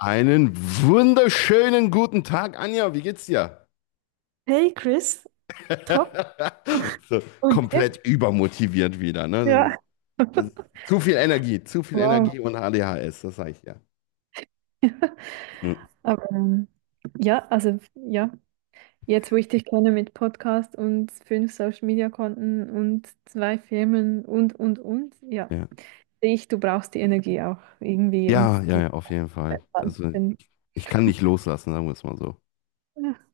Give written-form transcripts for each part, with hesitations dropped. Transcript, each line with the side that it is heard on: left: Einen wunderschönen guten Tag, Anja. Wie geht's dir?
right: Hey Chris, top.
left: So,
right: Und dir?
left: komplett übermotiviert wieder, ne? Das ist,
right: Ja.
left: das ist zu viel
right: Wow.
left: Energie und ADHS, das sag ich ja. Hm.
right: Aber ja, jetzt wo ich dich kenne mit Podcast und fünf Social Media Konten und zwei Firmen ja,
left: Ja.
right: sehe ich, du brauchst die Energie auch irgendwie und
left: Ja,
right: du
left: ja, ja, auf jeden Fall.
right: entspannen zu
left: Also,
right: können.
left: ich kann nicht loslassen, sagen wir es mal so.
right: Ja.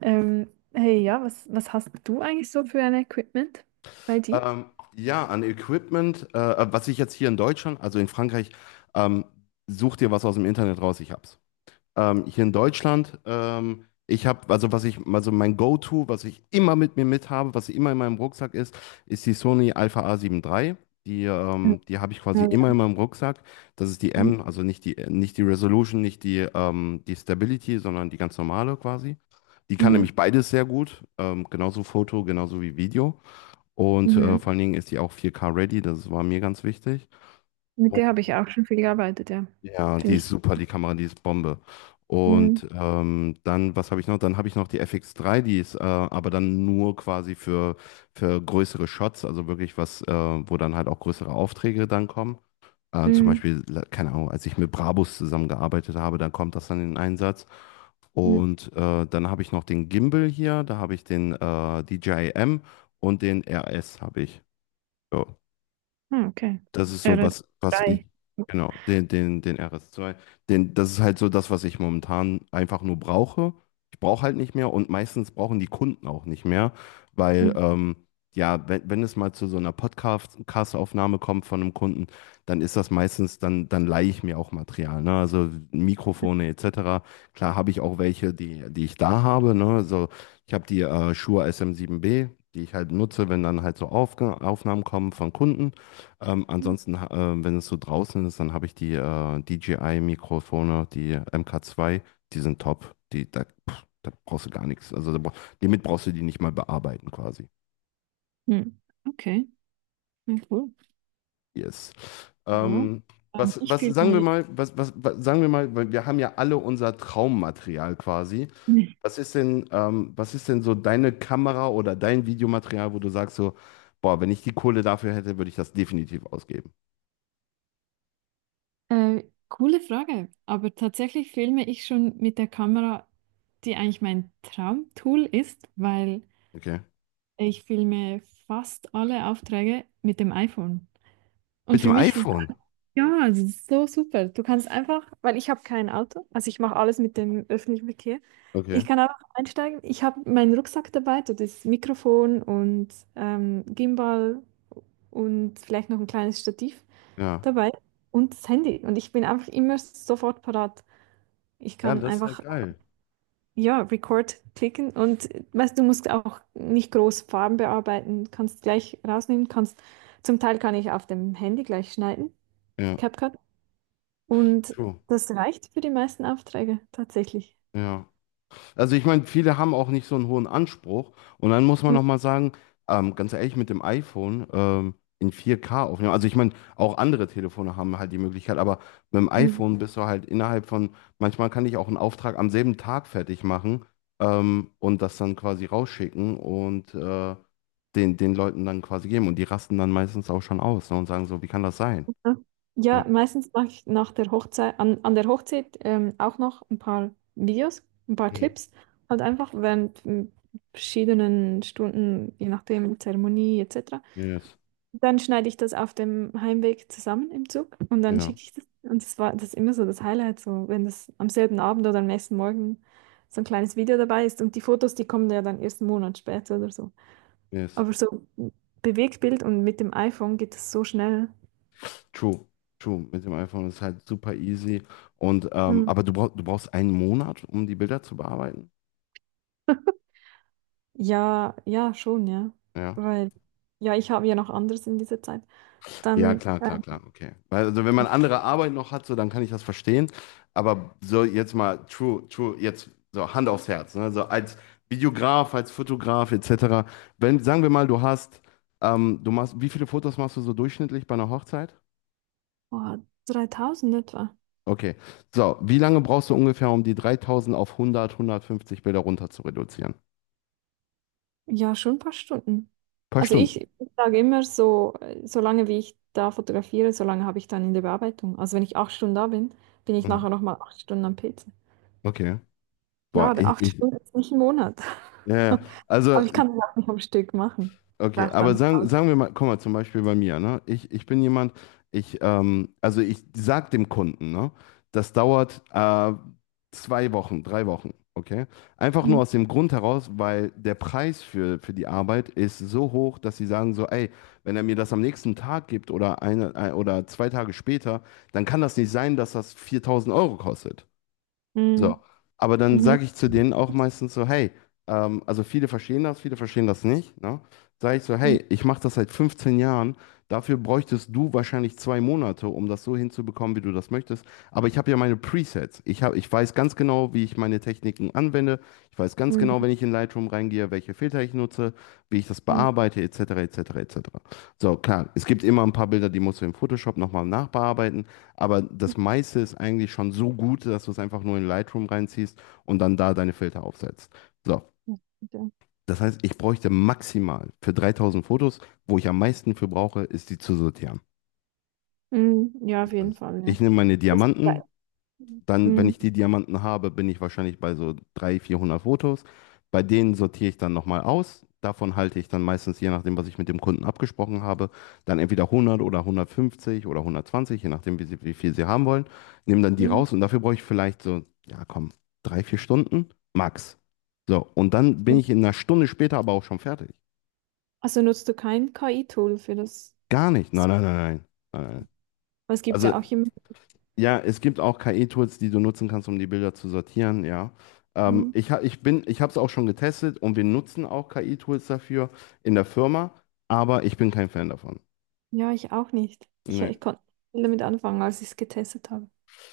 right: Ähm, hey, ja, was hast du eigentlich so für ein Equipment bei dir?
left: Ja, an Equipment, was ich jetzt hier in Deutschland, also in Frankreich, ähm, such dir was aus dem Internet raus, ich hab's. Hier in Deutschland, ich habe, also was ich, also mein Go-To, was ich immer mit mir mit habe, was immer in meinem Rucksack ist, ist die Sony Alpha A7 III. Die,
right: Ja,
left: ähm, die habe ich quasi
right: ja.
left: immer in meinem Rucksack. Das ist die M, also nicht die Resolution, nicht die Stability, sondern die ganz normale quasi. Die kann
right: Mhm,
left: nämlich beides sehr gut, genauso Foto, genauso wie Video. Und
right: mhm.
left: vor allen Dingen ist die auch 4K ready, das war mir ganz wichtig.
right: Mit der habe ich auch schon viel gearbeitet, ja.
left: Ja, die
right: Finde
left: ist
right: ich.
left: super, die Kamera, die ist Bombe.
right: Mhm,
left: Und dann, was habe ich noch? Dann habe ich noch die FX3, die ist aber dann nur quasi für größere Shots, also wirklich was, wo dann halt auch größere Aufträge dann kommen. Zum
right: mhm.
left: Beispiel, keine Ahnung, als ich mit Brabus zusammengearbeitet habe, dann kommt das dann in Einsatz.
right: Mhm.
left: Und dann habe ich noch den Gimbal hier, da habe ich den DJI M und den RS habe ich. Ja.
right: Ah, okay.
left: Das ist
right: Ja,
left: so,
right: das
left: was ich,
right: drei.
left: genau, den RS zwei das ist halt so das, was ich momentan einfach nur brauche. Ich brauche halt nicht mehr und meistens brauchen die Kunden auch nicht mehr, weil,
right: Mhm.
left: ja, wenn es mal zu so einer Podcast-Aufnahme kommt von einem Kunden, dann ist das meistens, dann leihe ich mir auch Material, ne? Also Mikrofone etc. Klar habe ich auch welche, die, die ich da habe, ne? Also ich habe die Shure SM7B, die ich halt nutze, wenn dann halt so Aufge Aufnahmen kommen von Kunden. Ansonsten, wenn es so draußen ist, dann habe ich die DJI-Mikrofone, die MK2, die sind top. Da brauchst du gar nichts. Also damit brauchst du die nicht mal bearbeiten quasi.
right: Hm. Okay, ja, cool.
left: Yes.
right: Ja.
left: Ähm,
right: Ich filme.
left: was sagen wir mal, weil wir haben ja alle unser Traummaterial quasi. Was ist denn so deine Kamera oder dein Videomaterial, wo du sagst so, boah, wenn ich die Kohle dafür hätte, würde ich das definitiv ausgeben.
right: Äh, coole Frage, aber tatsächlich filme ich schon mit der Kamera, die eigentlich mein Traumtool ist, weil
left: Okay.
right: ich filme fast alle Aufträge mit dem iPhone. Und
left: Mit
right: für
left: dem
right: mich ist,
left: iPhone.
right: ja, das ist so super. Du kannst einfach, weil ich habe kein Auto, also ich mache alles mit dem öffentlichen Verkehr. Ich
left: Okay.
right: kann einfach einsteigen. Ich habe meinen Rucksack dabei, so das Mikrofon und Gimbal und vielleicht noch ein kleines Stativ
left: Ja.
right: dabei und das Handy. Und ich bin einfach immer sofort parat. Ich
left: Ja,
right: kann
left: das ist halt
right: einfach,
left: geil.
right: ja, Record klicken und weißt, du musst auch nicht groß Farben bearbeiten, kannst gleich rausnehmen, kannst, zum Teil kann ich auf dem Handy gleich schneiden.
left: Ja,
right: CapCut. Und
left: true.
right: das reicht für die meisten Aufträge tatsächlich.
left: Ja. Also ich meine, viele haben auch nicht so einen hohen Anspruch. Und dann muss man nochmal sagen, ganz ehrlich, mit dem iPhone in 4K aufnehmen. Also ich meine, auch andere Telefone haben halt die Möglichkeit, aber mit dem
right: Mhm.
left: iPhone bist du halt innerhalb von, manchmal kann ich auch einen Auftrag am selben Tag fertig machen, und das dann quasi rausschicken und den, Leuten dann quasi geben. Und die rasten dann meistens auch schon aus, ne, und sagen so, wie kann das sein? Ja.
right: Ja, meistens mache ich nach der Hochzeit, an der Hochzeit auch noch ein paar Videos, ein paar
left: Hm.
right: Clips, halt einfach während verschiedenen Stunden, je nachdem, Zeremonie etc.
left: Yes.
right: Dann schneide ich das auf dem Heimweg zusammen im Zug und dann
left: Ja.
right: schicke ich das. Und das war das ist immer so das Highlight, so wenn das am selben Abend oder am nächsten Morgen so ein kleines Video dabei ist. Und die Fotos, die kommen ja dann erst einen Monat später oder so.
left: Yes.
right: Aber so Bewegtbild und mit dem iPhone geht es so schnell.
left: True, true. Mit dem iPhone ist halt super easy. Und
right: Hm.
left: aber du brauchst einen Monat, um die Bilder zu bearbeiten.
right: Ja, ja, schon, ja.
left: Ja.
right: Weil, ja, ich habe ja noch anderes in dieser Zeit.
left: Ja,
right: Dann,
left: klar, klar, klar. Okay. Weil, also wenn man andere Arbeit noch hat, so dann kann ich das verstehen. Aber so jetzt mal true, true, jetzt so Hand aufs Herz. Ne? So als Videograf, als Fotograf etc. Wenn, sagen wir mal, du machst, wie viele Fotos machst du so durchschnittlich bei einer Hochzeit?
right: oh, 3000 etwa.
left: Okay. So, wie lange brauchst du ungefähr, um die 3000 auf 100, 150 Bilder runter zu reduzieren? Ein
right: Ja, schon ein paar Stunden.
left: paar
right: Also
left: Stunden.
right: ich sage immer so, solange wie ich da fotografiere, solange habe ich dann in der Bearbeitung. Also wenn ich acht Stunden da bin, bin ich
left: Mhm.
right: nachher nochmal acht Stunden am PC.
left: Okay. Boah,
right: Klar, acht Stunden ist nicht ein Monat.
left: ja, ja. Also,
right: Aber ich kann das auch nicht am Stück machen. Ich
left: okay,
right: brauche
left: aber
right: dann
left: sagen,
right: Pause.
left: sagen wir mal, guck mal, zum Beispiel bei mir, ne? Ich bin jemand, also ich sag dem Kunden, ne? Das dauert 2 Wochen, 3 Wochen, okay? Einfach nur
right: Mhm.
left: aus dem Grund heraus, weil der Preis für die Arbeit ist so hoch, dass sie sagen so, ey, wenn er mir das am nächsten Tag gibt oder eine, ein, oder zwei Tage später, dann kann das nicht sein, dass das 4000 Euro kostet. So,
right: Mhm.
left: aber dann
right: Mhm.
left: sage ich zu denen auch meistens so, hey, also viele verstehen das nicht, ne? Sage ich so,
right: Mhm.
left: hey, ich mache das seit 15 Jahren, dafür bräuchtest du wahrscheinlich 2 Monate, um das so hinzubekommen, wie du das möchtest. Aber ich habe ja meine Presets. Ich weiß ganz genau, wie ich meine Techniken anwende. Ich weiß ganz
right: Mhm.
left: genau, wenn ich in Lightroom reingehe, welche Filter ich nutze, wie ich das
right: Mhm.
left: bearbeite, etc., etc., etc. So, klar, es gibt immer ein paar Bilder, die musst du in Photoshop nochmal nachbearbeiten. Aber das meiste ist eigentlich schon so gut, dass du es einfach nur in Lightroom reinziehst und dann da deine Filter aufsetzt. So,
right: Das,
left: das heißt, ich bräuchte maximal für 3000 Fotos, wo ich am meisten für brauche, ist die zu sortieren.
right: ja, mhm. Ja, auf
left: Das
right: jeden
left: heißt,
right: Fall, ja.
left: ich nehme meine
right: Das gleich.
left: Diamanten. Dann, wenn
right: Mhm.
left: ich die Diamanten habe, bin ich wahrscheinlich bei so 300, 400 Fotos. Bei denen sortiere ich dann nochmal aus. Davon halte ich dann meistens, je nachdem, was ich mit dem Kunden abgesprochen habe, dann entweder 100 oder 150 oder 120, je nachdem, wie viel sie haben wollen. Nehme dann die
right: Mhm.
left: raus und dafür brauche ich vielleicht so, ja komm, drei, vier Stunden max. So, und dann bin
right: Mhm.
left: ich in einer Stunde später aber auch schon fertig.
right: Also nutzt du kein KI-Tool für das?
left: Gar nicht. Nein, nein, nein, nein. Nein, nein.
right: Es gibt
left: Also
right: ja auch immer.
left: ja, es gibt auch KI-Tools, die du nutzen kannst, um die Bilder zu sortieren, ja.
right: Mhm.
left: Ich ha, ich bin, ich habe es auch schon getestet und wir nutzen auch KI-Tools dafür in der Firma, aber ich bin kein Fan davon.
right: Ja, ich auch nicht.
left: Nee.
right: Ich konnte nicht damit anfangen, als ich es getestet habe.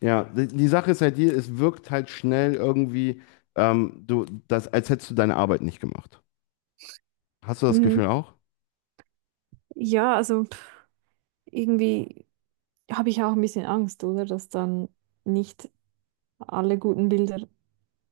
left: Ja, die Sache ist halt die, es wirkt halt schnell irgendwie, als hättest du deine Arbeit nicht gemacht. Hast du das
right: Mhm.
left: Gefühl auch?
right: Ja, also pff, irgendwie habe ich auch ein bisschen Angst, oder? Dass dann nicht alle guten Bilder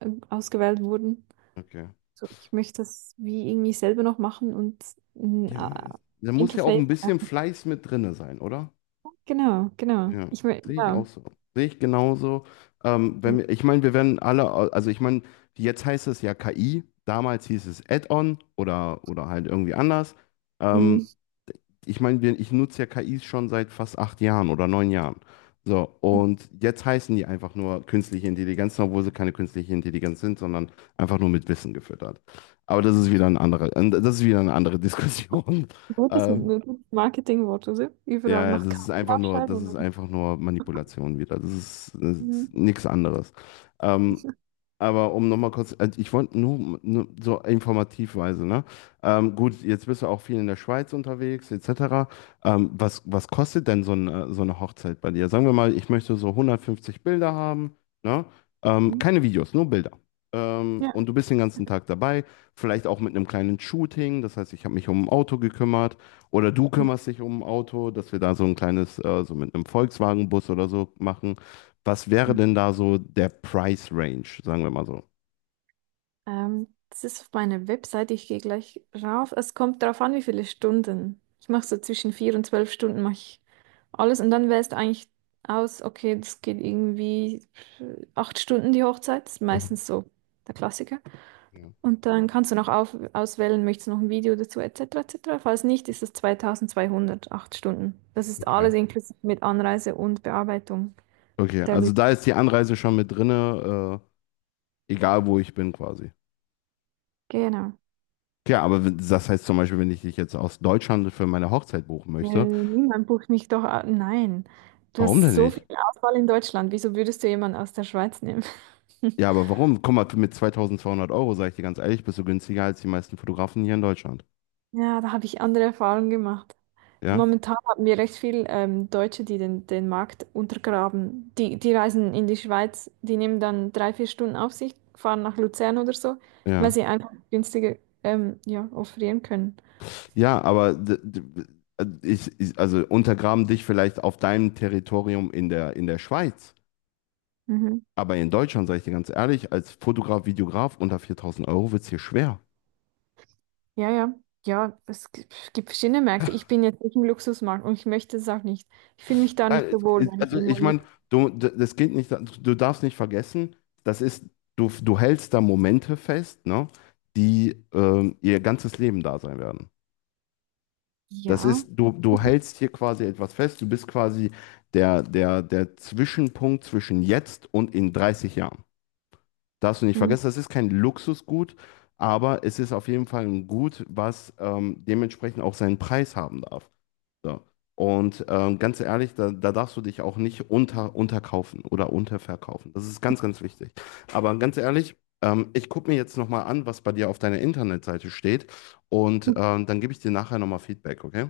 right: ausgewählt wurden.
left: Okay.
right: So, ich möchte das wie irgendwie selber noch machen und ein
left: Ja, da muss ja auch ein
right: Interface.
left: bisschen Fleiß mit drinne sein, oder?
right: Genau, genau.
left: Ja,
right: Ich meine,
left: sehe ich auch
right: ja.
left: so. Sehe ich genauso. Wenn wir, ich meine, wir werden alle, also ich meine, jetzt heißt es ja KI, damals hieß es Add-on oder halt irgendwie anders. Ähm,
right: Mhm.
left: ich meine, ich nutze ja KIs schon seit fast 8 Jahren oder 9 Jahren. So, und jetzt heißen die einfach nur künstliche Intelligenz, obwohl sie keine künstliche Intelligenz sind, sondern einfach nur mit Wissen gefüttert. Aber das ist wieder ein anderer, das ist wieder eine andere Diskussion.
right: Gutes,
left: Ähm,
right: gutes Marketingwort, oder? Überall
left: ja, ja, das
right: noch
left: ist
right: Kaffee
left: einfach nur,
right: aufschreiben.
left: das
right: Und
left: ist
right: dann-
left: einfach nur Manipulation wieder. Das ist, das
right: Mhm.
left: ist nichts anderes. Ähm, aber um nochmal kurz, ich wollte nur, so informativweise, ne? Gut, jetzt bist du auch viel in der Schweiz unterwegs, etc. Was kostet denn so eine Hochzeit bei dir? Sagen wir mal, ich möchte so 150 Bilder haben, ne?
right: Mhm.
left: Keine Videos, nur Bilder.
right: Ja.
left: Und du bist den ganzen Tag dabei, vielleicht auch mit einem kleinen Shooting, das heißt, ich habe mich um ein Auto gekümmert oder du kümmerst dich um ein Auto, dass wir da so ein kleines, so mit einem Volkswagen-Bus oder so machen. Was wäre
right: Mhm.
left: denn da so der Price Range, sagen wir mal so?
right: Das ist auf meiner Webseite. Ich gehe gleich rauf. Es kommt darauf an, wie viele Stunden. Ich mache so zwischen vier und zwölf Stunden mache ich alles und dann wählst du eigentlich aus, okay, das geht irgendwie acht Stunden die Hochzeit. Das ist
left: Mhm.
right: meistens so der Klassiker.
left: Ja,
right: Und dann kannst du noch auf, auswählen, möchtest du noch ein Video dazu, etc., etc. Falls nicht, ist es 2200, acht Stunden. Das ist
left: okay.
right: alles inklusive mit Anreise und Bearbeitung
left: Okay,
right: der
left: also
right: Bilder.
left: da ist die Anreise schon mit drinne, egal wo ich bin quasi.
right: Genau.
left: Ja, aber das heißt zum Beispiel, wenn ich dich jetzt aus Deutschland für meine Hochzeit buchen möchte,
right: Niemand bucht mich doch. A- nein. Du
left: warum
right: hast
left: denn
right: so viel
left: nicht?
right: Auswahl in Deutschland. Wieso würdest du jemanden aus der Schweiz nehmen?
left: Ja, aber warum? Guck mal, mit 2200 Euro, sage ich dir ganz ehrlich, bist du günstiger als die meisten Fotografen hier in Deutschland.
right: Ja, da habe ich andere Erfahrungen gemacht.
left: Ja,
right: Momentan haben wir recht viel Deutsche, den Markt untergraben. Die reisen in die Schweiz, die nehmen dann drei, vier Stunden auf sich, fahren nach Luzern oder so, weil
left: ja.
right: sie einfach günstiger ja, offerieren können.
left: Ja, aber also untergraben dich vielleicht auf deinem Territorium in der, Schweiz.
right: Mhm.
left: Aber in Deutschland, sage ich dir ganz ehrlich, als Fotograf, Videograf unter 4000 Euro wird es hier schwer.
right: Ja, ja. Ja, gibt verschiedene Märkte. Ich bin jetzt nicht im Luxusmarkt und ich möchte es auch nicht. Ich fühle mich da
left: Nein,
right: nicht so wohl, wenn ich
left: also
right: irgendwo
left: ich
right: im
left: meine,
right: Luxus.
left: das geht nicht, du darfst nicht vergessen, das ist, du hältst da Momente fest, ne, die ihr ganzes Leben da sein werden. Das ist,
right: Ja.
left: du, du hältst hier quasi etwas fest, du bist quasi der Zwischenpunkt zwischen jetzt und in 30 Jahren. Darfst du nicht
right: Mhm.
left: vergessen, das ist kein Luxusgut, aber es ist auf jeden Fall ein Gut, was dementsprechend auch seinen Preis haben darf. So. Und ganz ehrlich, da darfst du dich auch nicht unterkaufen oder unterverkaufen. Das ist ganz, ganz wichtig. Aber ganz ehrlich, ich gucke mir jetzt nochmal an, was bei dir auf deiner Internetseite steht. Und dann gebe ich dir nachher nochmal Feedback, okay?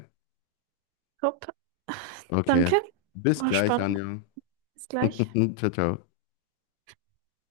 right: Top. Danke.
left: Okay. Bis
right: War
left: gleich,
right: spannend.
left: Anja.
right: Bis gleich.
left: Ciao, ciao.